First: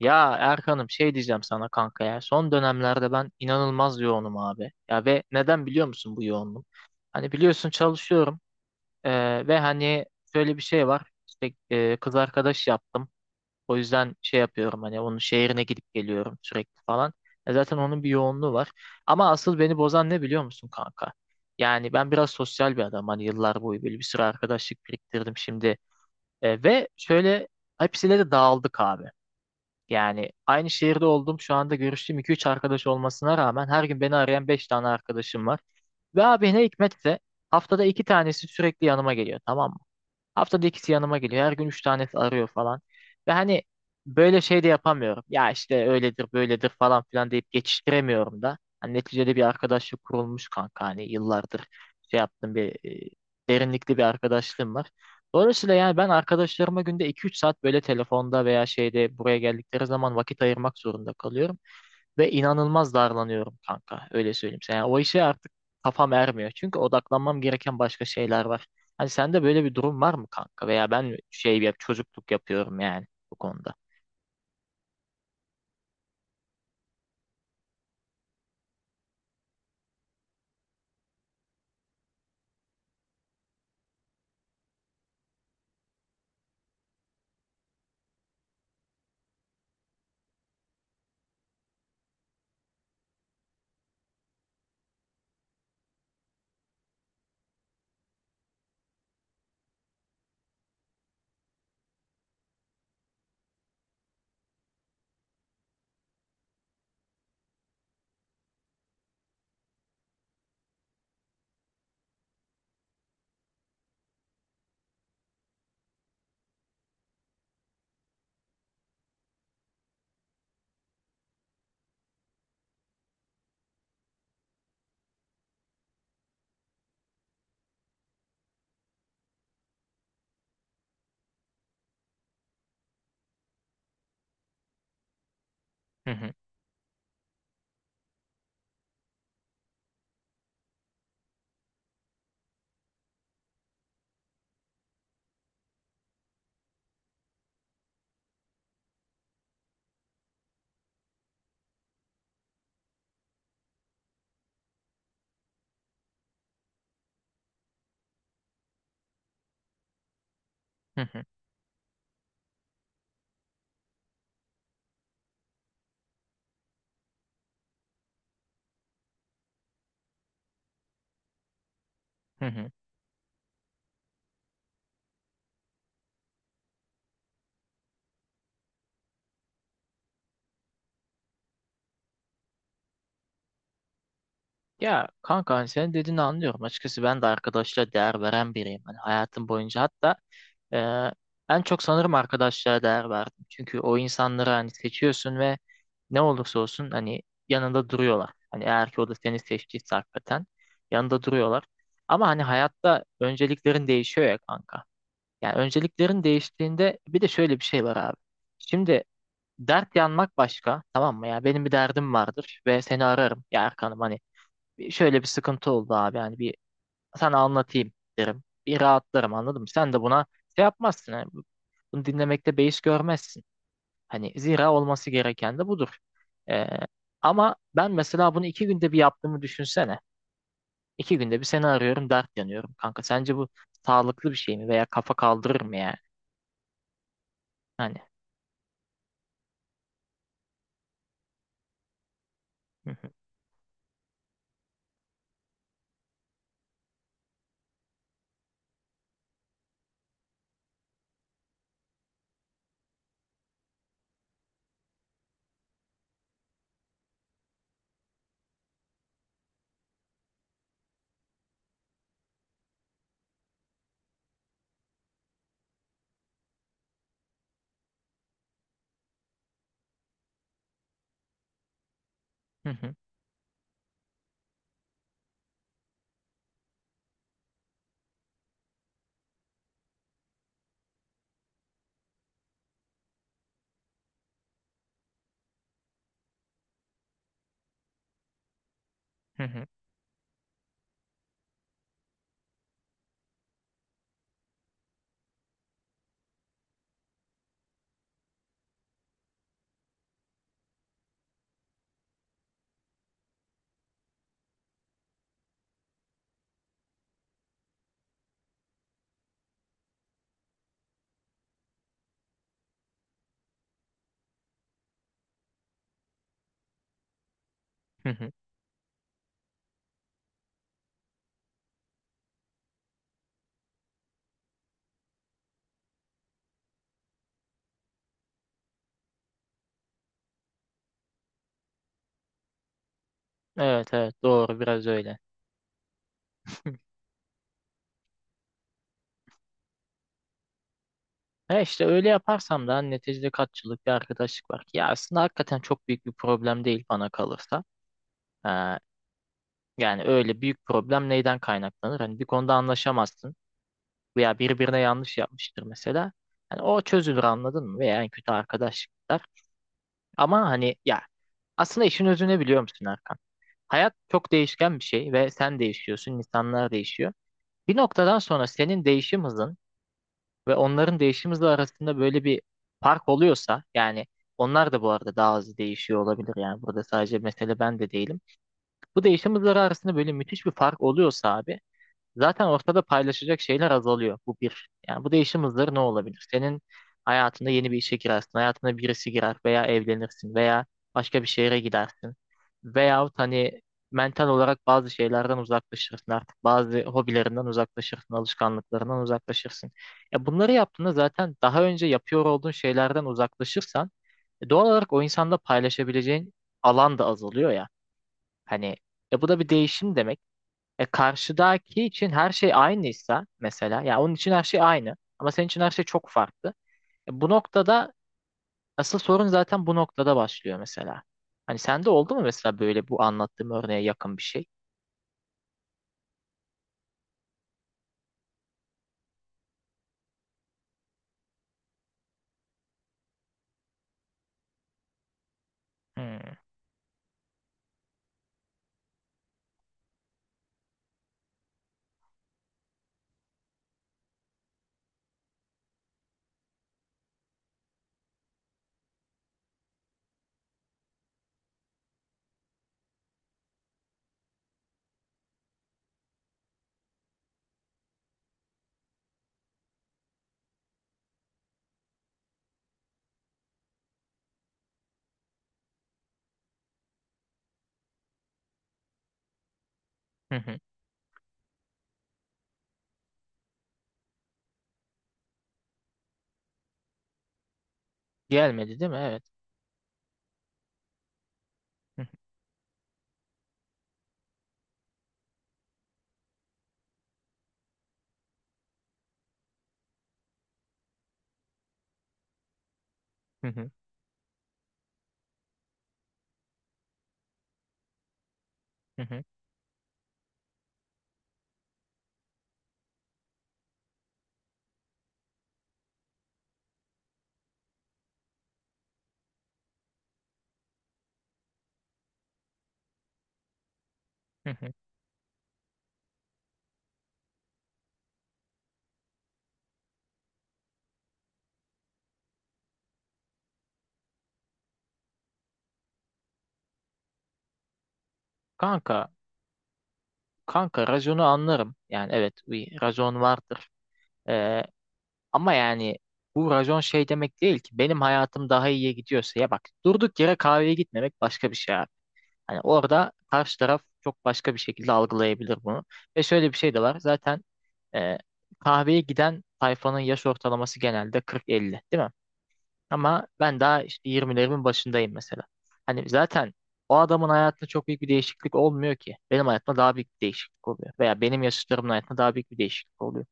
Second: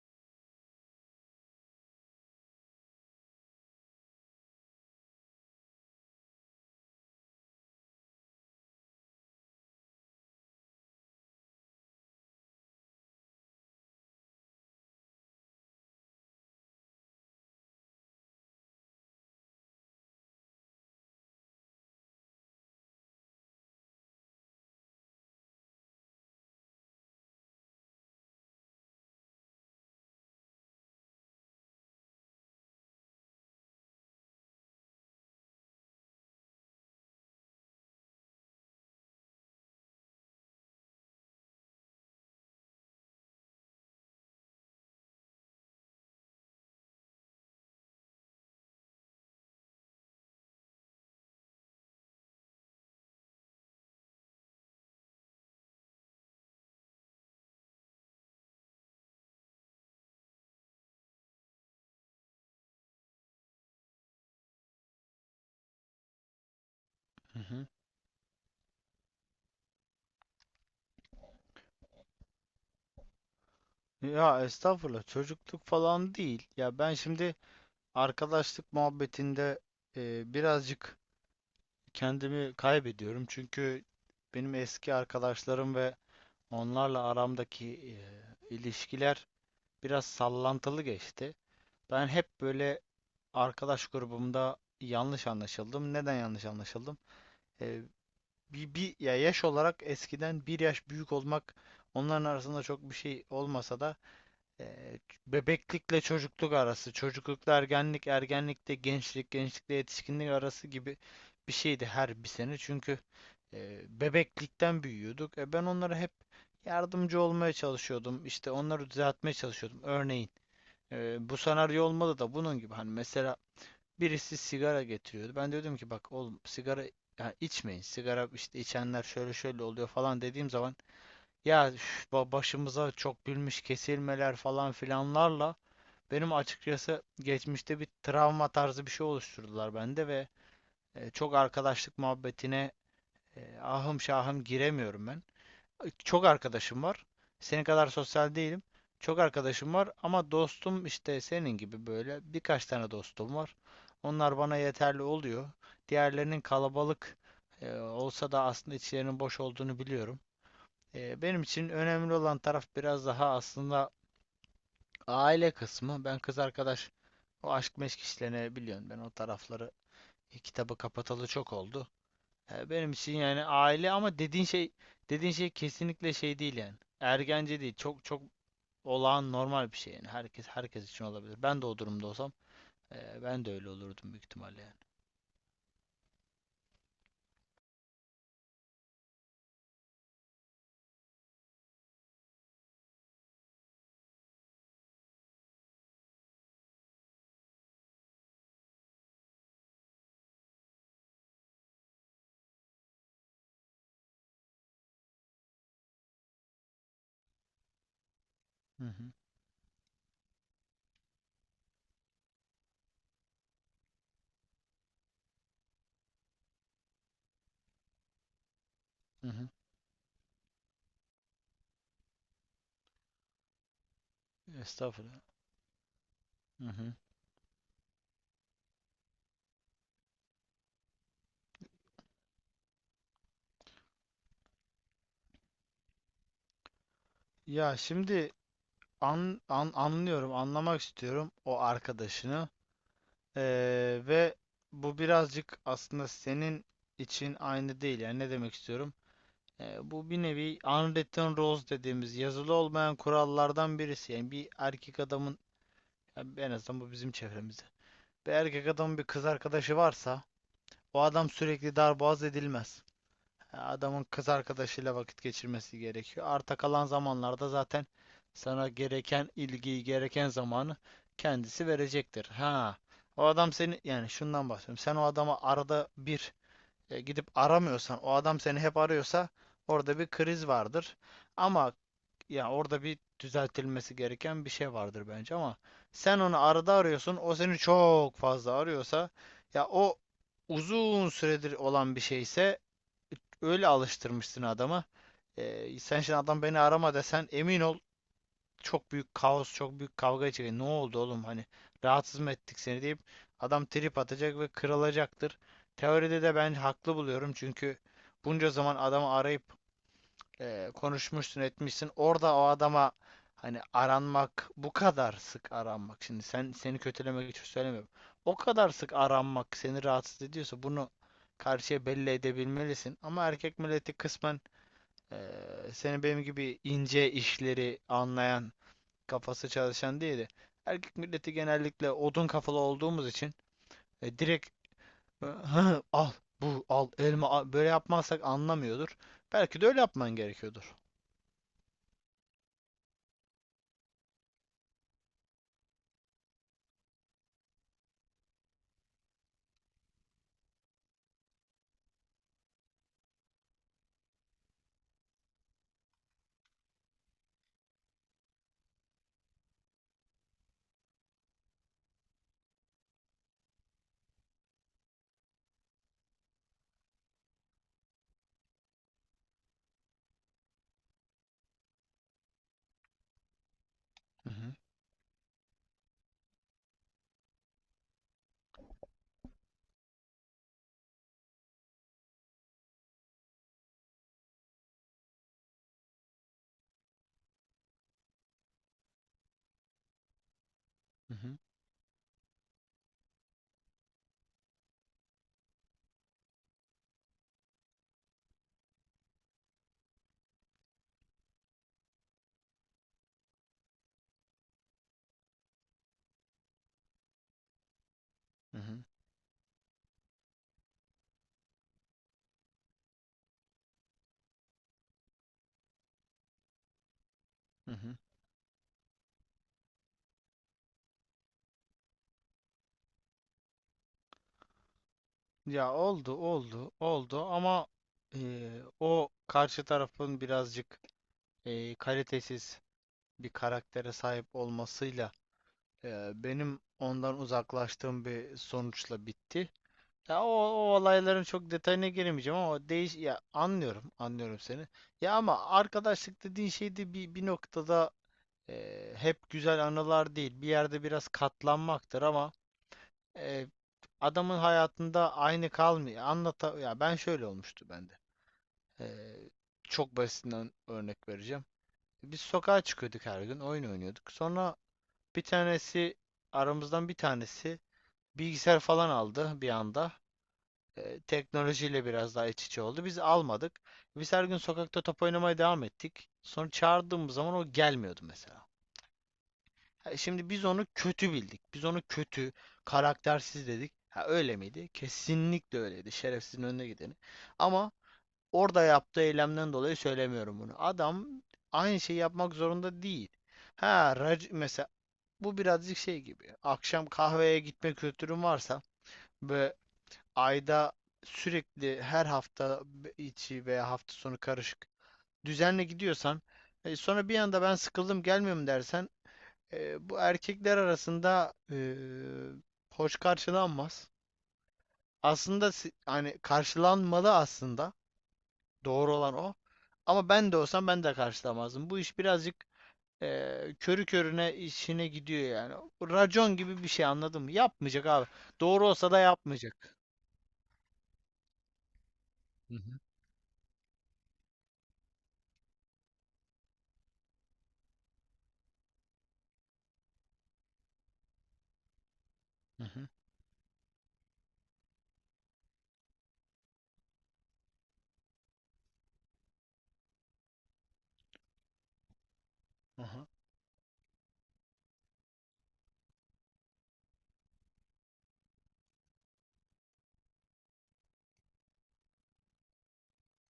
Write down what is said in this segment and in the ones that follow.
Ya Erkan'ım şey diyeceğim sana kanka ya. Son dönemlerde ben inanılmaz yoğunum abi. Ya ve neden biliyor musun bu yoğunluğum? Hani biliyorsun çalışıyorum ve hani şöyle bir şey var. İşte kız arkadaş yaptım. O yüzden şey yapıyorum hani onun şehrine gidip geliyorum sürekli falan. E zaten onun bir yoğunluğu var. Ama asıl beni bozan ne biliyor musun kanka? Yani ben biraz sosyal bir adam. Hani yıllar boyu böyle bir sürü arkadaşlık biriktirdim şimdi. Ve şöyle hepsiyle de dağıldık abi. Yani aynı şehirde olduğum şu anda görüştüğüm 2-3 arkadaş olmasına rağmen her gün beni arayan 5 tane arkadaşım var. Ve abi ne hikmetse haftada 2 tanesi sürekli yanıma geliyor, tamam mı? Haftada ikisi yanıma geliyor. Her gün üç tanesi arıyor falan. Ve hani böyle şey de yapamıyorum. Ya işte öyledir böyledir falan filan deyip geçiştiremiyorum da. Hani neticede bir arkadaşlık kurulmuş kanka. Hani yıllardır şey yaptım bir derinlikli bir arkadaşlığım var. Dolayısıyla yani ben arkadaşlarıma günde 2-3 saat böyle telefonda veya şeyde buraya geldikleri zaman vakit ayırmak zorunda kalıyorum. Ve inanılmaz darlanıyorum kanka. Öyle söyleyeyim sana. Yani o işe artık kafam ermiyor. Çünkü Hı odaklanmam hı. gereken başka şeyler var. Hani sende böyle bir durum var mı kanka? Veya ben mi şey yap çocukluk yapıyorum yani bu konuda. Ya estağfurullah çocukluk falan değil. Ya ben şimdi arkadaşlık muhabbetinde birazcık kendimi kaybediyorum. Çünkü benim eski arkadaşlarım ve onlarla aramdaki ilişkiler biraz sallantılı geçti. Ben hep böyle arkadaş grubumda yanlış anlaşıldım. Neden yanlış anlaşıldım? E, bir ya yaş olarak eskiden bir yaş büyük olmak onların arasında çok bir şey olmasa da E, bebeklikle çocukluk arası, çocuklukla ergenlik, ergenlikte gençlik, gençlikle yetişkinlik arası gibi bir şeydi her bir sene. Çünkü bebeklikten büyüyorduk. E, ben onlara hep yardımcı olmaya çalışıyordum. İşte onları düzeltmeye çalışıyordum. Örneğin bu senaryo olmadı da bunun gibi. Hani mesela birisi sigara getiriyordu. Ben de diyordum ki bak oğlum sigara ya içmeyin. Sigara işte içenler şöyle şöyle oluyor falan dediğim zaman ya üf, başımıza çok bilmiş kesilmeler falan filanlarla Hı benim hı, açıkçası geçmişte bir travma tarzı bir şey oluşturdular bende ve çok arkadaşlık muhabbetine ahım şahım giremiyorum ben. Çok arkadaşım var. Senin kadar sosyal değilim. Çok arkadaşım var ama dostum işte senin gibi böyle birkaç tane dostum var. Onlar bana yeterli oluyor. Diğerlerinin kalabalık olsa da aslında içlerinin boş olduğunu biliyorum. hı E, hı, benim için önemli olan taraf biraz daha aslında aile kısmı. Ben kız arkadaş, o aşk meşk işlerini biliyorsun. Ben o tarafları, kitabı kapatalı çok oldu. hı hı. E, benim için yani aile. Ama dediğin şey, dediğin şey kesinlikle şey değil yani. Ergence değil. Çok çok olağan normal bir şey yani. Herkes için olabilir. Ben de o durumda olsam ben de öyle olurdum büyük ihtimalle yani. Ya kanka hani senin dediğini anlıyorum. Açıkçası ben de arkadaşlara değer veren biriyim. Hani hayatım boyunca hatta en çok sanırım arkadaşlara değer verdim. Çünkü o insanları hani seçiyorsun ve ne olursa olsun hani yanında duruyorlar. Hani eğer ki o da seni seçtiyse hakikaten yanında duruyorlar. Ama hani hayatta önceliklerin değişiyor ya kanka. Yani önceliklerin değiştiğinde bir de şöyle bir şey var abi. Hı Şimdi hı. dert yanmak başka, tamam mı? Ya benim bir derdim vardır ve seni ararım ya Erkan'ım hani şöyle bir sıkıntı oldu abi yani bir sana anlatayım derim. Bir Hı rahatlarım hı. anladın mı? Sen de buna şey yapmazsın. Yani bunu dinlemekte beis görmezsin. Hani zira olması Estağfurullah. gereken de budur. Ee, Hı hı. Ama ben mesela bunu 2 günde bir yaptığımı düşünsene. 2 günde bir seni arıyorum, dert yanıyorum kanka. Sence bu sağlıklı bir şey mi veya kafa kaldırır mı yani? Ya Hani. şimdi anlıyorum, anlamak istiyorum o arkadaşını. Hı hı, Ve bu birazcık aslında senin için aynı değil. Yani ne demek istiyorum? Bu bir nevi unwritten rules dediğimiz yazılı olmayan kurallardan birisi. Yani bir erkek adamın, yani en azından bu bizim çevremizde. Bir erkek adamın bir kız arkadaşı varsa o adam sürekli darboğaz edilmez. Adamın kız arkadaşıyla vakit geçirmesi gerekiyor. Arta kalan zamanlarda zaten sana gereken ilgiyi, gereken zamanı kendisi verecektir. hı Ha, hı, o adam seni, yani şundan bahsediyorum. Sen o adama arada bir gidip aramıyorsan, o adam seni hep arıyorsa orada bir kriz vardır. Ama ya orada bir düzeltilmesi gereken bir şey vardır bence. Ama sen onu arada arıyorsun, o seni çok fazla arıyorsa, hı hı, ya o uzun süredir olan bir şeyse öyle alıştırmışsın adamı. Sen şimdi adam beni arama desen, emin ol çok büyük kaos, çok büyük kavga çıkacak. Ne oldu oğlum, hani rahatsız mı ettik seni deyip adam trip atacak ve kırılacaktır. Teoride de ben haklı buluyorum çünkü bunca zaman adamı arayıp konuşmuşsun etmişsin. Orada o adama hani aranmak, bu kadar sık aranmak. Şimdi sen, seni kötülemek için söylemiyorum. hı hı. O kadar sık aranmak seni rahatsız ediyorsa bunu karşıya belli edebilmelisin. Ama erkek milleti kısmen seni benim gibi ince işleri anlayan, kafası çalışan değildi. Erkek milleti genellikle odun kafalı olduğumuz için Evet evet, direkt, doğru biraz öyle. "Hı, al bu, al elma al." böyle yapmazsak anlamıyordur. Belki de öyle yapman gerekiyordur. E işte öyle yaparsam da hani, neticede katçılık bir arkadaşlık var. Ya aslında hakikaten çok büyük bir problem değil bana kalırsa. Ee, Yani öyle büyük problem neyden kaynaklanır? Hani bir konuda anlaşamazsın veya birbirine yanlış yapmıştır mesela. Hani o çözülür anladın mı? Veya en kötü arkadaşlıklar. Ama hani ya aslında işin özünü biliyor musun Erkan? Hayat çok değişken bir şey ve sen değişiyorsun, insanlar değişiyor. Bir noktadan sonra senin değişim hızın ve onların değişim hızı arasında böyle bir fark oluyorsa yani Hı hı, onlar da bu arada daha hızlı değişiyor olabilir, yani burada sadece mesele ben de değilim. Bu değişim hızları arasında böyle müthiş bir fark oluyorsa abi, zaten ortada paylaşacak şeyler azalıyor. Bu bir. Yani bu değişim hızları ne olabilir? Senin hayatında yeni bir işe girersin. Hayatına birisi girer veya evlenirsin veya hı başka bir hı, şehre gidersin. Veyahut hani mental olarak bazı şeylerden uzaklaşırsın artık. Bazı hobilerinden uzaklaşırsın, alışkanlıklarından uzaklaşırsın. Ya bunları yaptığında zaten daha önce yapıyor olduğun şeylerden uzaklaşırsan doğal olarak o insanda paylaşabileceğin alan da azalıyor ya. hı Hani hı, bu da bir değişim demek. E karşıdaki için her şey aynıysa mesela, ya onun için her şey aynı ama senin için her şey çok farklı. Bu hı noktada hı. asıl sorun zaten bu noktada başlıyor mesela. Hani sende oldu mu mesela böyle bu anlattığım örneğe yakın bir şey? Ya oldu oldu oldu ama, e, o karşı tarafın birazcık kalitesiz bir karaktere sahip olmasıyla Hmm, benim ondan uzaklaştığım bir sonuçla bitti. Ya o olayların çok detayına giremeyeceğim ama o değiş, ya anlıyorum seni. Ya ama arkadaşlık dediğin şey de bir noktada hep güzel anılar değil. Bir yerde biraz katlanmaktır ama e, adamın hayatında aynı kalmıyor. Anlata, ya ben, şöyle olmuştu bende. E, çok basitinden örnek vereceğim. Biz sokağa çıkıyorduk her gün, oyun oynuyorduk. Sonra bir tanesi, aramızdan bir tanesi bilgisayar falan aldı bir anda. hı hı. E, teknolojiyle biraz daha iç içe oldu. Biz almadık. Biz her gün sokakta top oynamaya devam ettik. Sonra çağırdığımız zaman o gelmiyordu mesela. Gelmedi değil mi? Evet. Ha, şimdi biz onu kötü bildik. Biz onu Hı kötü, karaktersiz dedik. Ha, öyle miydi? Kesinlikle öyleydi. Şerefsizin önüne gideni. Ama orada yaptığı eylemden dolayı söylemiyorum bunu. Adam aynı şeyi yapmak zorunda değil. hı, hı hı, Ha, mesela bu birazcık şey gibi. Akşam kahveye gitme kültürün varsa hı hı, ve ayda, sürekli, her hafta içi veya hafta sonu karışık düzenle gidiyorsan, sonra bir anda ben sıkıldım gelmiyorum dersen, bu erkekler arasında hoş karşılanmaz. hı. Aslında, hani karşılanmalı aslında, doğru olan o. Ama ben de olsam ben de karşılamazdım. Bu iş birazcık körü körüne işine gidiyor yani. Racon gibi bir şey anladın mı? Yapmayacak abi. Doğru olsa Kanka, da yapmayacak. kanka raconu anlarım. Yani evet Hı hı. bir racon vardır. E, Ama yani bu racon şey demek değil ki, benim hayatım daha iyiye gidiyorsa ya bak, durduk yere kahveye gitmemek başka bir şey abi. Hani Hı hı. orada karşı taraf çok başka bir şekilde algılayabilir bunu. Ve şöyle bir şey de var. Zaten e, kahveye giden tayfanın yaş ortalaması genelde 40-50, değil mi? Aha. Ama ben daha işte 20'lerimin başındayım mesela. Hani zaten o adamın hayatında çok büyük bir değişiklik olmuyor ki. Benim hayatımda daha büyük bir değişiklik oluyor. Veya benim yaşıtlarımın hayatında daha büyük bir değişiklik oluyor.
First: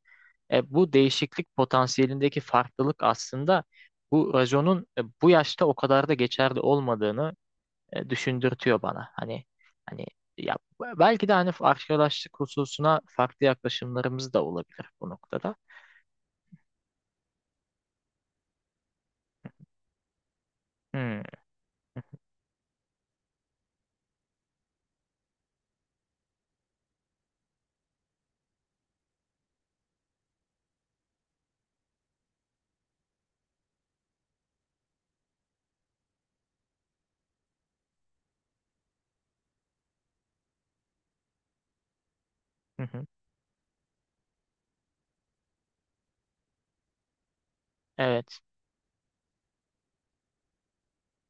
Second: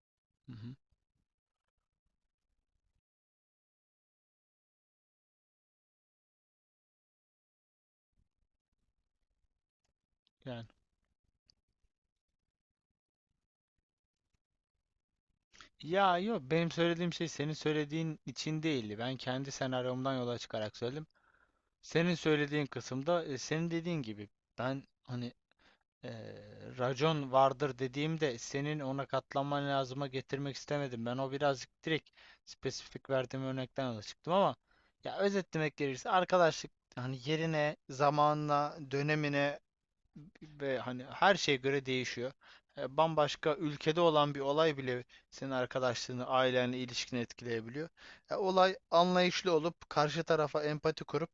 Hı hı. Hı. Bu değişiklik potansiyelindeki farklılık aslında bu raconun bu yaşta o kadar da geçerli olmadığını düşündürtüyor bana. Hani ya Yani, belki de hani arkadaşlık hususuna farklı yaklaşımlarımız da olabilir bu noktada. ya yok, benim söylediğim şey senin söylediğin için değildi. Ben kendi senaryomdan yola çıkarak söyledim. Hmm, Senin söylediğin kısımda, senin dediğin gibi ben hani e, racon vardır dediğimde senin ona katlanman lazıma getirmek istemedim. Ben o birazcık direkt, spesifik verdiğim örnekten yola çıktım. Ama ya özetlemek gerekirse arkadaşlık hani yerine, zamanına, dönemine ve hani her şeye göre değişiyor. hı hı. Bambaşka ülkede olan bir olay bile senin arkadaşlığını, ailenle ilişkini etkileyebiliyor. Evet. Olay, anlayışlı olup karşı tarafa empati kurup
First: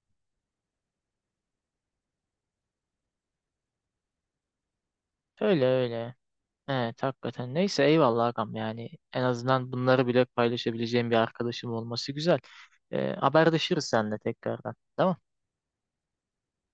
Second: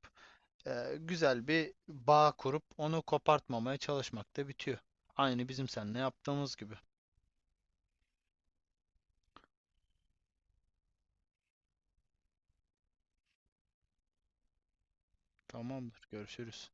güzel bir bağ kurup onu kopartmamaya çalışmakta bitiyor. Aynı Öyle bizim seninle öyle. yaptığımız gibi. Evet hakikaten. Neyse eyvallah agam, yani en azından bunları bile paylaşabileceğim bir arkadaşım olması güzel. Haberleşiriz seninle tekrardan. Tamam. Tamamdır, görüşürüz.